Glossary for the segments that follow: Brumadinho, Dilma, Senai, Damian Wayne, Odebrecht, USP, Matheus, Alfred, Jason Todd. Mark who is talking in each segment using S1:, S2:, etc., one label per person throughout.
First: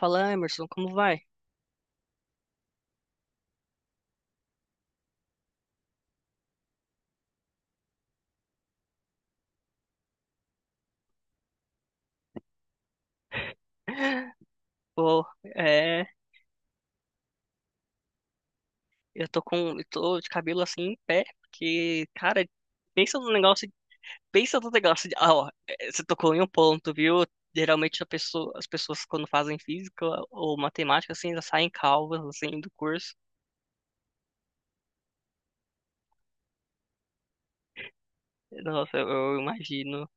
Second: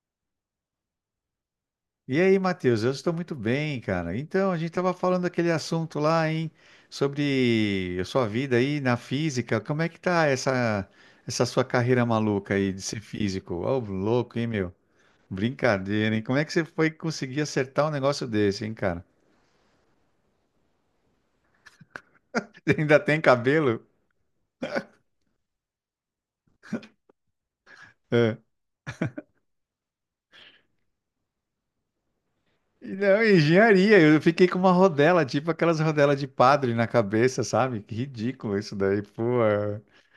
S1: Fala, Emerson, como vai?
S2: E aí, Matheus, eu estou muito bem, cara. Então, a gente estava falando daquele assunto lá, hein, sobre a sua vida aí na física. Como é que tá essa sua carreira maluca aí de ser físico? Ô, louco, hein, meu?
S1: Pô, é,
S2: Brincadeira, hein? Como é que você foi conseguir acertar um negócio desse, hein, cara?
S1: eu tô de cabelo assim em pé, porque, cara,
S2: Ainda
S1: pensa
S2: tem
S1: no negócio,
S2: cabelo?
S1: pensa no negócio de, ah, ó, você tocou em um ponto, viu? Geralmente
S2: É.
S1: as pessoas quando fazem física ou matemática, assim, já saem calvas, assim, do
S2: E
S1: curso.
S2: não, engenharia. Eu fiquei com uma rodela, tipo aquelas rodelas de padre na cabeça, sabe? Que ridículo isso
S1: Nossa,
S2: daí,
S1: eu
S2: pô. É.
S1: imagino.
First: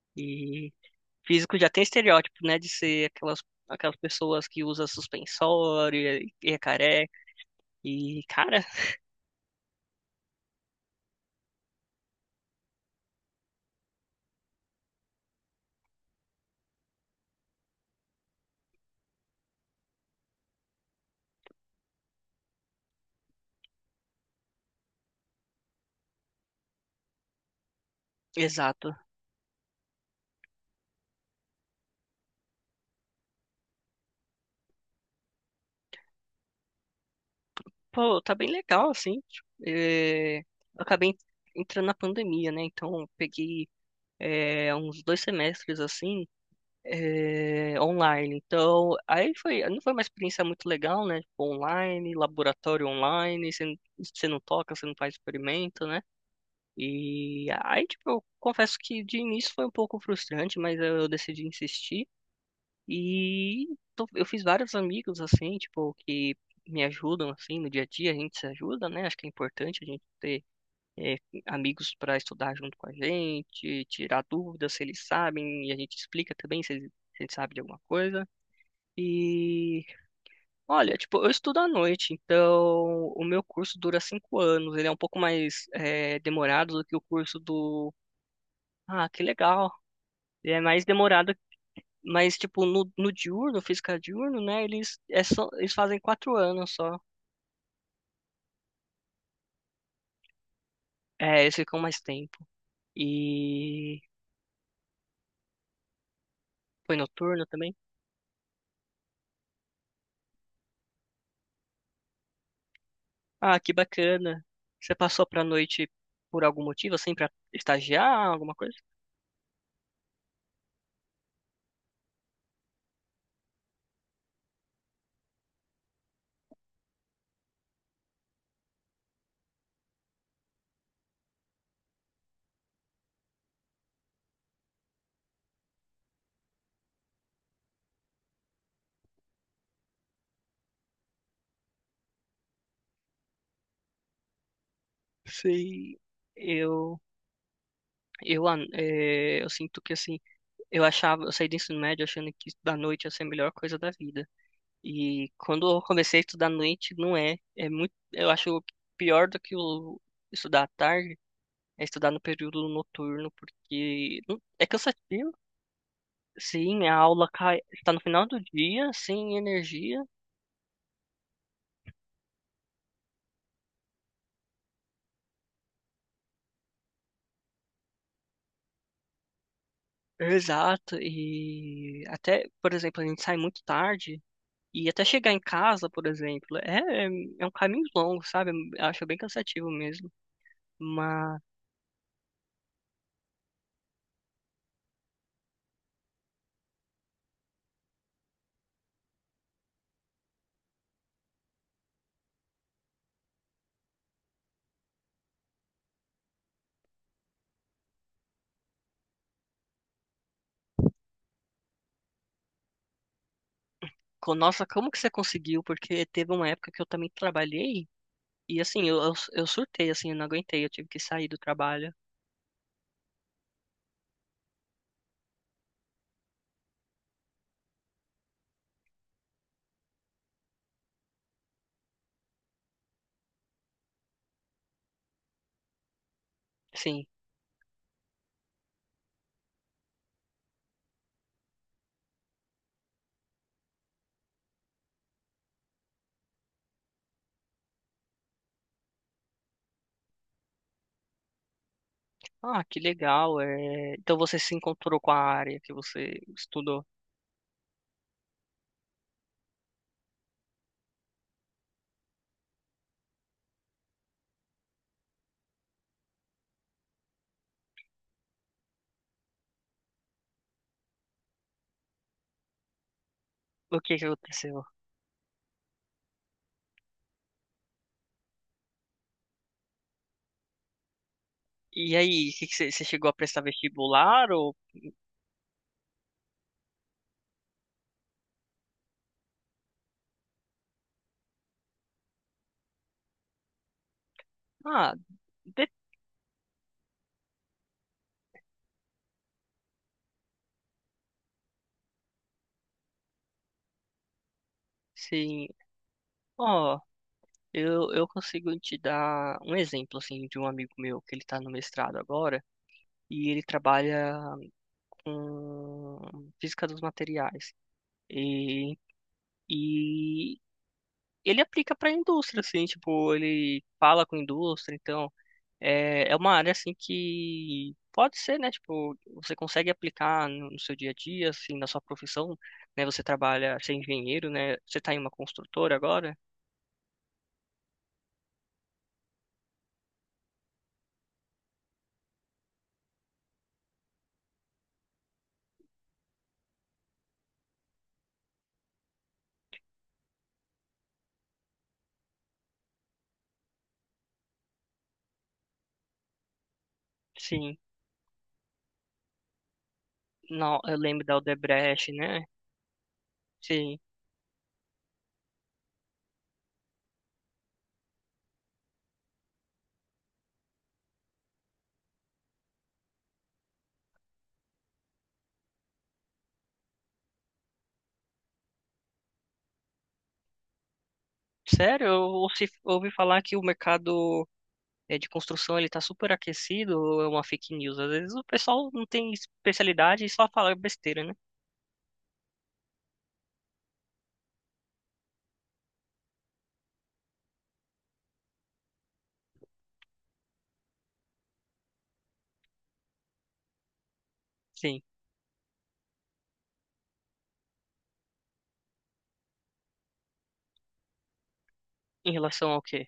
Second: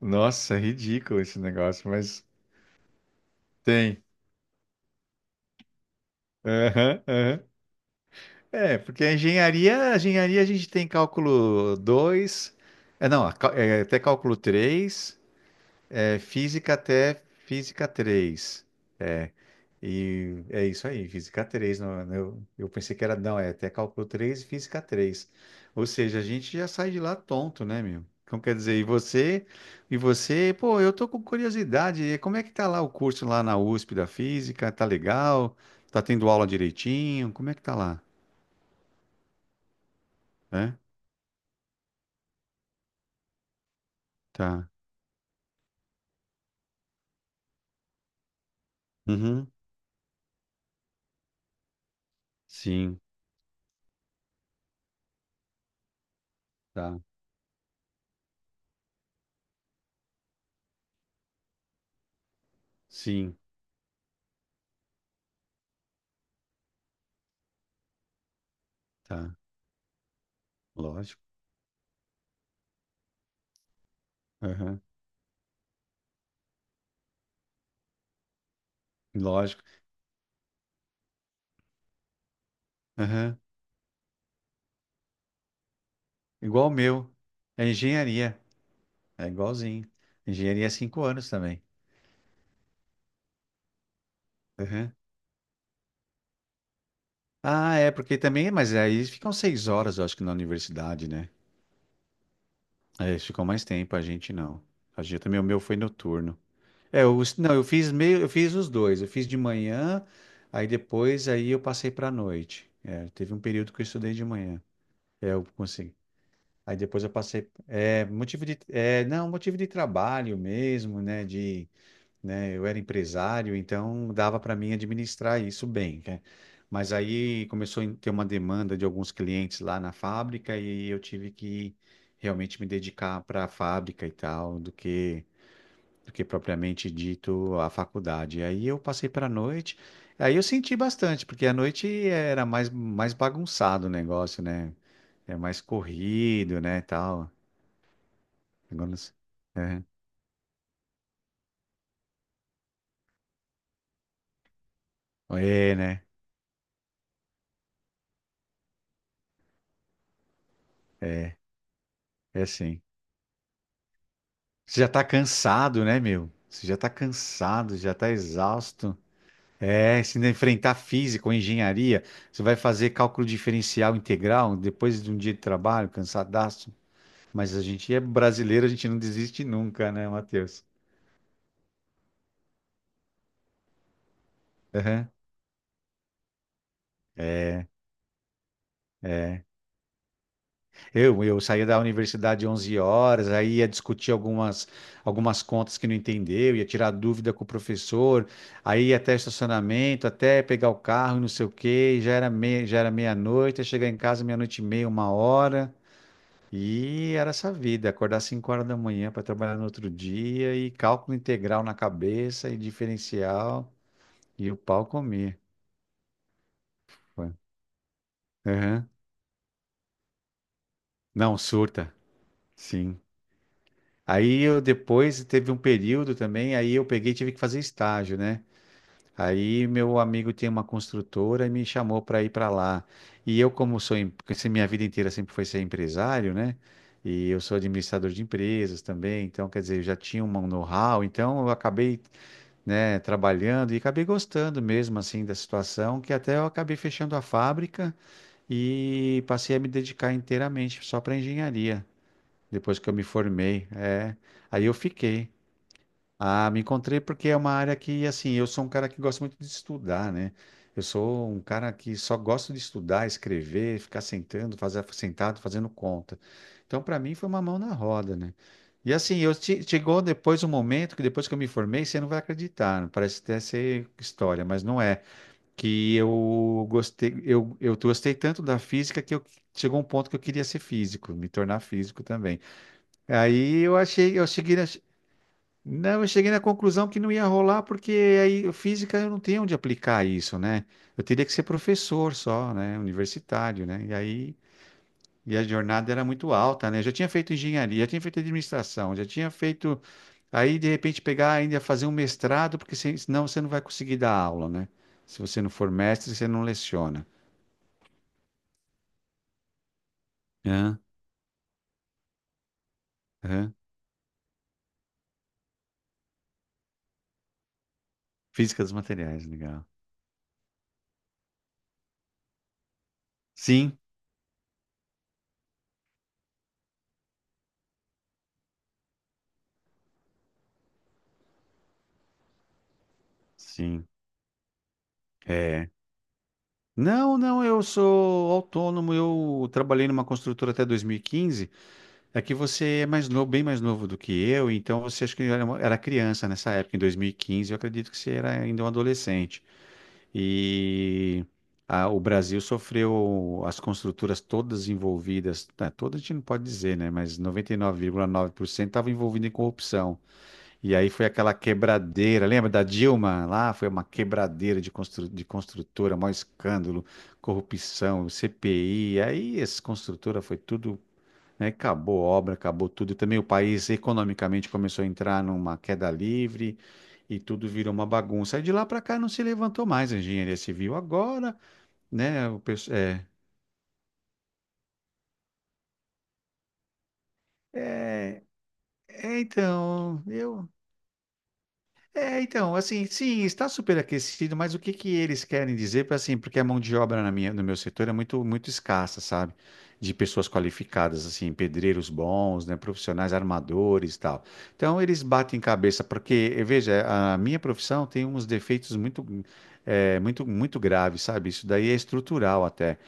S2: Nossa,
S1: E
S2: ridículo esse
S1: físico já tem
S2: negócio, mas
S1: estereótipo, né, de ser aquelas,
S2: tem.
S1: pessoas que usa suspensório e é
S2: Aham,
S1: careca.
S2: aham.
S1: E, cara,
S2: É, porque a engenharia a gente tem cálculo 2, não, até cálculo 3, física até física 3, É, e é isso aí, física 3. Não, não, eu pensei que era, não, é até cálculo 3 e física três. Ou seja, a gente já sai de lá tonto, né, meu? Então, quer dizer, e
S1: exato.
S2: você, e você, pô, eu tô com curiosidade, como é que tá lá o curso lá na USP da física? Tá legal? Tá tendo aula direitinho? Como é que tá lá?
S1: Pô, tá bem legal, assim. Tipo, eu
S2: É?
S1: acabei entrando na pandemia, né? Então, eu peguei
S2: Tá.
S1: uns 2 semestres, assim, online. Então, aí
S2: Uhum.
S1: foi, não foi uma experiência muito legal, né? Tipo, online, laboratório
S2: Sim,
S1: online, você, você não toca, você não faz experimento, né?
S2: tá.
S1: E aí, tipo, eu confesso que de início foi um pouco frustrante, mas eu decidi insistir.
S2: Sim,
S1: E eu fiz vários amigos, assim, tipo, que me ajudam, assim, no dia a dia, a gente se ajuda, né? Acho que é
S2: tá.
S1: importante a gente ter é,
S2: Lógico.
S1: amigos para estudar junto com a gente, tirar dúvidas
S2: Aham.
S1: se eles sabem, e a gente explica também se eles sabem de alguma coisa.
S2: Lógico.
S1: E, olha, tipo, eu estudo à noite, então o
S2: Aham.
S1: meu curso dura 5 anos, ele é um pouco mais
S2: Igual o
S1: demorado do que o
S2: meu.
S1: curso
S2: É
S1: do...
S2: engenharia.
S1: Ah, que
S2: É
S1: legal!
S2: igualzinho.
S1: Ele é
S2: Engenharia é
S1: mais
S2: 5 anos
S1: demorado.
S2: também.
S1: Mas, tipo, no diurno, física diurno, né?
S2: Aham.
S1: Eles, eles fazem 4 anos só.
S2: Ah, é, porque também, mas aí eles ficam 6 horas, eu acho que na universidade, né?
S1: É, eles ficam mais tempo.
S2: É, eles ficam mais tempo,
S1: E
S2: a gente não. A gente também, o meu foi noturno.
S1: foi
S2: É, eu,
S1: noturno
S2: não, eu
S1: também?
S2: fiz meio, eu fiz os dois. Eu fiz de manhã, aí depois aí eu passei pra noite. É, teve um
S1: Ah,
S2: período
S1: que
S2: que eu estudei de
S1: bacana.
S2: manhã.
S1: Você passou
S2: É,
S1: pra
S2: eu
S1: noite
S2: consegui.
S1: por algum
S2: Aí
S1: motivo,
S2: depois eu
S1: assim, pra
S2: passei,
S1: estagiar,
S2: motivo
S1: alguma
S2: de,
S1: coisa?
S2: não, motivo de trabalho mesmo, né, de, né, eu era empresário, então dava para mim administrar isso bem, né? Mas aí começou a ter uma demanda de alguns clientes lá na fábrica e eu tive que realmente me dedicar para a fábrica e tal, do que propriamente dito a faculdade. Aí eu passei para a noite, aí eu senti bastante, porque à noite era mais bagunçado o negócio, né? É mais
S1: Sim.
S2: corrido, né,
S1: Eu,
S2: tal.
S1: eu, ah,
S2: Agora não sei.
S1: é, eu sinto que, assim, eu saí do ensino médio achando que estudar à noite ia ser a melhor coisa da vida. E quando
S2: É, é,
S1: eu
S2: né?
S1: comecei a estudar à noite, não é. É muito, eu acho pior do que o estudar à tarde é estudar no
S2: É
S1: período
S2: assim.
S1: noturno, porque é
S2: Você já tá
S1: cansativo.
S2: cansado, né, meu? Você já
S1: Sim,
S2: tá
S1: a aula cai,
S2: cansado,
S1: está
S2: já
S1: no
S2: tá
S1: final do dia,
S2: exausto.
S1: sem
S2: É,
S1: energia.
S2: se ainda enfrentar física ou engenharia, você vai fazer cálculo diferencial integral depois de um dia de trabalho, cansadaço. Mas a gente é brasileiro, a gente não desiste nunca, né, Matheus?
S1: Exato. E até, por exemplo, a gente sai muito tarde. E até
S2: Aham.
S1: chegar em casa, por exemplo, é um
S2: É,
S1: caminho longo, sabe? Eu acho bem
S2: é.
S1: cansativo mesmo.
S2: Eu,
S1: Mas,
S2: eu saía da universidade 11 horas, aí ia discutir algumas contas que não entendeu, ia tirar dúvida com o professor, aí ia até estacionamento, até pegar o carro, e não sei o quê, já era meia-noite, ia chegar em casa meia-noite e meia, uma hora, e era essa vida, acordar 5 horas da manhã para trabalhar no outro dia, e cálculo integral na cabeça, e diferencial, e o
S1: nossa,
S2: pau
S1: como que você
S2: comia.
S1: conseguiu? Porque teve uma época que eu também
S2: Foi.
S1: trabalhei e, assim,
S2: Aham.
S1: eu surtei, assim, eu não aguentei, eu tive que sair do
S2: Não,
S1: trabalho.
S2: surta, sim. Aí eu depois teve um período também, aí eu peguei e tive que fazer estágio, né? Aí meu amigo tinha uma construtora e me chamou para ir para lá. E eu, como sou, porque se minha vida inteira sempre foi ser empresário, né?
S1: Sim.
S2: E eu sou administrador de empresas também, então quer dizer, eu já tinha um know-how, então eu acabei, né, trabalhando e acabei gostando mesmo assim da situação, que até eu acabei fechando a fábrica e passei a me dedicar inteiramente só para engenharia,
S1: Ah,
S2: depois
S1: que
S2: que eu me
S1: legal.
S2: formei,
S1: É... Então
S2: é.
S1: você se
S2: Aí eu
S1: encontrou com a
S2: fiquei.
S1: área que você
S2: Ah, me
S1: estudou.
S2: encontrei porque é uma área que, assim, eu sou um cara que gosta muito de estudar, né? Eu sou um cara que só gosto de estudar, escrever, ficar sentando, fazer, sentado, fazendo conta. Então, para mim, foi uma mão na roda, né? E assim, chegou depois um momento que depois que eu me formei, você não vai acreditar, parece até
S1: O
S2: ser
S1: que que
S2: história,
S1: aconteceu?
S2: mas não é. Que eu gostei tanto da física que eu, chegou um ponto que eu queria ser físico, me tornar
S1: E
S2: físico
S1: aí,
S2: também.
S1: que você chegou a prestar
S2: Aí eu achei, eu
S1: vestibular ou...
S2: cheguei, não, eu cheguei na conclusão que não ia rolar, porque aí física eu não tenho onde aplicar isso, né? Eu teria que ser professor só, né? Universitário, né? E aí,
S1: Ah,
S2: e a
S1: de-
S2: jornada era muito alta, né? Eu já tinha feito engenharia, já tinha feito administração, já tinha feito. Aí, de repente, pegar ainda fazer um mestrado, porque senão você não vai conseguir dar aula, né? Se você
S1: sim.
S2: não for mestre, você não
S1: Ó,
S2: leciona.
S1: eu consigo te dar um exemplo, assim, de um amigo
S2: Hã?
S1: meu que ele tá no mestrado agora e ele
S2: Hã?
S1: trabalha com física dos materiais.
S2: Física dos
S1: E,
S2: materiais, legal.
S1: e ele aplica pra indústria, assim, tipo, ele
S2: Sim,
S1: fala com indústria, então... É, é uma área assim que pode ser, né? Tipo, você consegue aplicar no seu dia a dia, assim, na sua profissão, né? Você trabalha, você é
S2: sim.
S1: engenheiro, né? Você tá em uma
S2: É.
S1: construtora agora?
S2: Não, não, eu sou autônomo, eu trabalhei numa construtora até 2015. É que você é mais novo, bem mais novo do que eu, então você acho que era, era criança nessa época, em 2015, eu acredito que você era ainda um adolescente. E o Brasil sofreu, as construtoras todas envolvidas, tá, todas a gente não pode dizer, né, mas
S1: Sim.
S2: 99,9% estavam envolvidas em corrupção.
S1: Não,
S2: E
S1: eu
S2: aí
S1: lembro
S2: foi
S1: da
S2: aquela
S1: Odebrecht, né?
S2: quebradeira, lembra da Dilma? Lá foi
S1: Sim.
S2: uma quebradeira de construtora, maior escândalo, corrupção, CPI. Aí essa construtora foi tudo, né? Acabou a obra, acabou tudo. E também o país economicamente começou a entrar numa queda livre e tudo virou uma bagunça. Aí de lá para cá não se levantou mais a engenharia civil. Agora,
S1: Sério, eu
S2: né? O pessoal,
S1: ouvi falar que o mercado de construção ele tá super aquecido, ou é uma fake news. Às vezes
S2: é,
S1: o pessoal não tem
S2: então,
S1: especialidade e só fala besteira, né?
S2: Então, assim, sim, está superaquecido, mas o que que eles querem dizer para assim, porque a mão de obra na minha, no meu setor é muito muito escassa, sabe? De pessoas qualificadas, assim, pedreiros bons, né, profissionais, armadores, e tal. Então
S1: Sim.
S2: eles batem cabeça, porque veja, a minha profissão tem uns defeitos muito muito graves, sabe? Isso daí é
S1: Em
S2: estrutural
S1: relação ao
S2: até.
S1: quê?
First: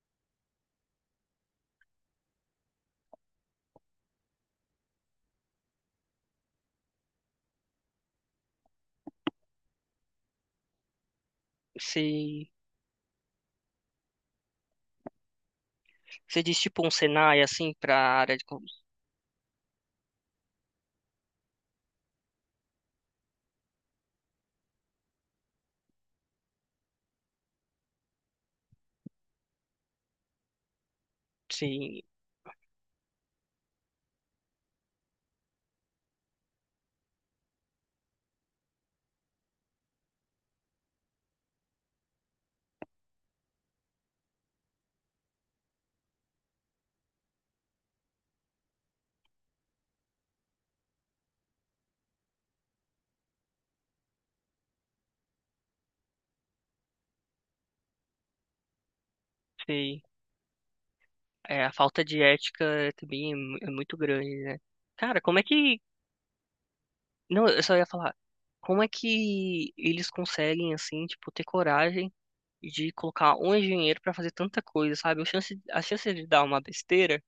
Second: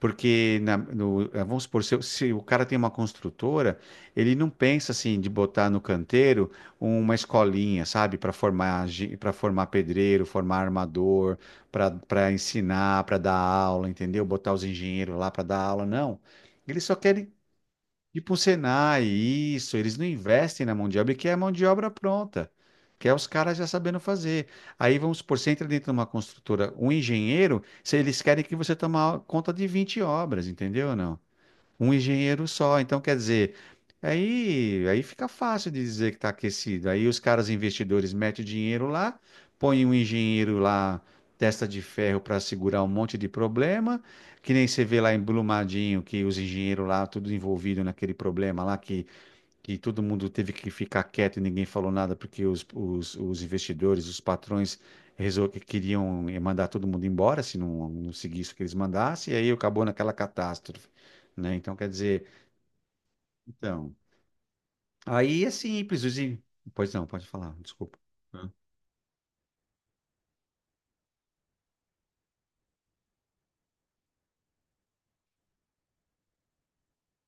S2: Porque, vamos supor, se o cara tem uma construtora, ele não pensa assim de botar no canteiro uma escolinha, sabe, para formar, pedreiro, formar armador, para
S1: Se
S2: ensinar, para dar aula, entendeu? Botar os engenheiros lá para dar aula, não.
S1: você diz
S2: Eles
S1: tipo um
S2: só querem
S1: Senai assim para
S2: tipo
S1: área
S2: um
S1: de
S2: Senai, isso, eles não investem na mão de obra, que é a mão de obra pronta, que é os caras já sabendo fazer. Aí vamos supor, você entra dentro de uma construtora, um engenheiro, se eles querem que você tome conta de 20 obras, entendeu ou não? Um
S1: Sim.
S2: engenheiro só. Então, quer dizer, aí fica fácil de dizer que está aquecido. Aí os caras investidores metem o dinheiro lá, põem um engenheiro lá, testa de ferro para segurar um monte de problema, que nem você vê lá em Brumadinho, que os engenheiros lá, tudo envolvido naquele problema lá, que todo mundo teve que ficar quieto e ninguém falou nada porque os investidores, os patrões que queriam mandar todo mundo embora se não seguisse o que eles mandassem, e aí acabou
S1: Sei.
S2: naquela catástrofe, né?
S1: É, a
S2: Então, quer
S1: falta de
S2: dizer,
S1: ética é também é
S2: então,
S1: muito grande, né? Cara, como é
S2: aí é
S1: que.
S2: simples, pois não, pode
S1: Não,
S2: falar,
S1: eu só ia
S2: desculpa.
S1: falar. Como é que eles conseguem, assim, tipo, ter coragem de colocar um engenheiro pra fazer tanta coisa, sabe? A chance de dar uma besteira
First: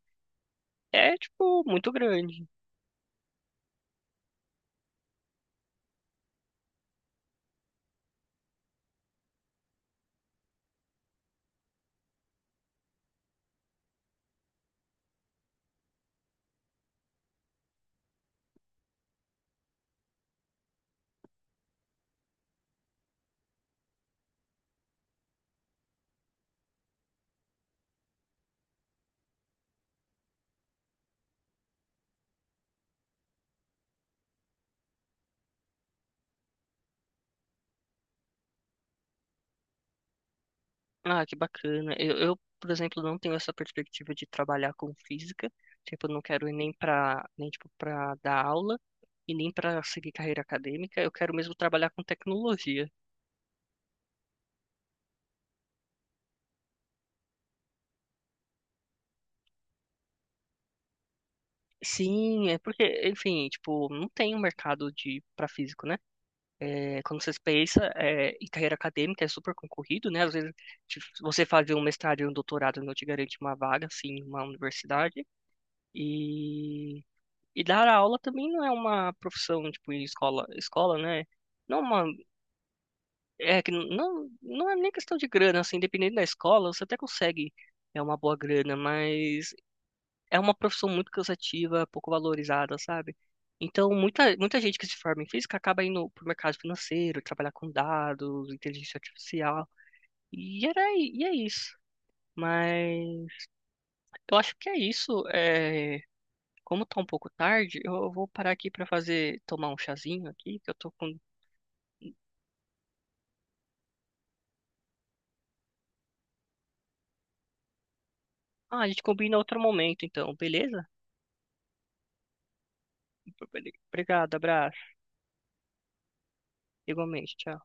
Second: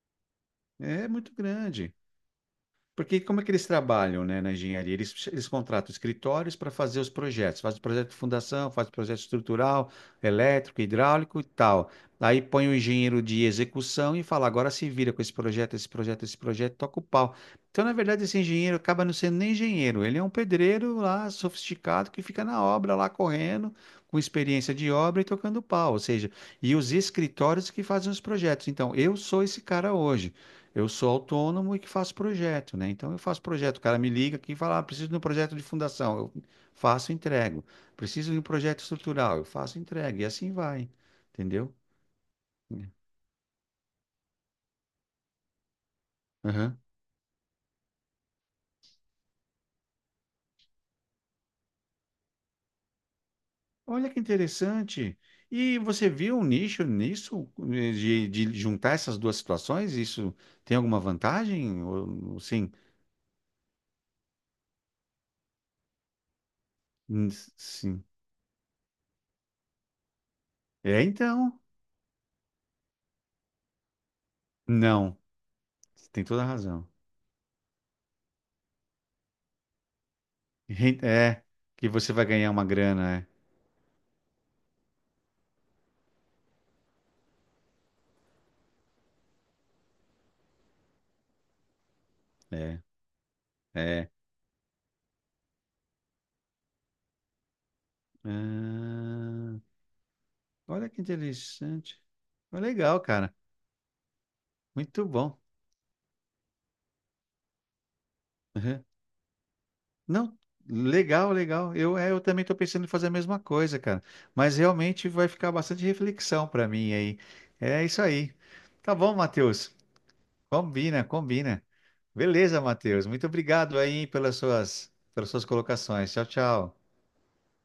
S2: É muito
S1: tipo, muito
S2: grande.
S1: grande.
S2: Porque como é que eles trabalham, né, na engenharia? Eles contratam escritórios para fazer os projetos. Faz o projeto de fundação, faz o projeto estrutural, elétrico, hidráulico e tal. Aí põe o engenheiro de execução e fala, agora se vira com esse projeto, esse projeto, esse projeto, toca o pau. Então, na verdade, esse engenheiro acaba não sendo nem engenheiro. Ele é um pedreiro lá, sofisticado, que fica na obra lá, correndo, com experiência de obra e tocando pau. Ou seja, e os escritórios que fazem os projetos. Então, eu sou esse cara hoje. Eu sou autônomo e que faço projeto, né? Então eu faço projeto. O cara me liga aqui e fala: ah, preciso de um projeto de fundação. Eu faço, e entrego. Preciso de um projeto estrutural. Eu faço, e entrego. E assim vai.
S1: Ah, que
S2: Entendeu?
S1: bacana. Eu, por exemplo, não tenho essa perspectiva de trabalhar com física. Tipo, eu não quero ir
S2: Aham.
S1: nem, tipo, pra dar aula e nem pra seguir carreira acadêmica. Eu quero mesmo trabalhar com tecnologia.
S2: Olha que interessante. E você viu um nicho nisso, de juntar essas duas situações? Isso tem alguma vantagem? Ou,
S1: Sim, é
S2: sim,
S1: porque, enfim, tipo, não tem um mercado de para físico, né? É, quando
S2: Hum,
S1: você pensa
S2: sim.
S1: em carreira acadêmica é super concorrido, né? Às vezes
S2: É,
S1: tipo, você
S2: então?
S1: fazer um mestrado e um doutorado não te garante uma vaga, assim, em uma
S2: Não.
S1: universidade.
S2: Você tem toda a razão.
S1: E, dar aula também não é uma profissão, tipo, em escola, escola, né?
S2: É,
S1: Não é
S2: que
S1: uma,
S2: você vai ganhar uma grana,
S1: é que não, é nem questão de grana, assim, dependendo da escola, você até consegue é uma boa grana, mas é uma profissão muito cansativa, pouco
S2: é.
S1: valorizada,
S2: É.
S1: sabe? Então,
S2: É.
S1: muita, muita gente que se forma em física acaba indo pro mercado financeiro, trabalhar com dados, inteligência
S2: Ah,
S1: artificial, e,
S2: olha que
S1: e é isso.
S2: interessante. Ah, legal,
S1: Mas
S2: cara.
S1: eu acho que é
S2: Muito
S1: isso.
S2: bom.
S1: É, como tá um pouco tarde, eu vou parar aqui
S2: Uhum.
S1: tomar um chazinho
S2: Não,
S1: aqui, que eu tô com...
S2: legal, legal. Eu também estou pensando em fazer a mesma coisa, cara. Mas realmente vai ficar bastante reflexão para mim aí. É isso aí.
S1: Ah, a
S2: Tá
S1: gente
S2: bom,
S1: combina outro
S2: Matheus.
S1: momento, então, beleza?
S2: Combina, combina. Beleza, Matheus. Muito obrigado aí pelas
S1: Obrigado,
S2: suas,
S1: abraço.
S2: pelas suas colocações. Tchau, tchau.
S1: Igualmente, tchau.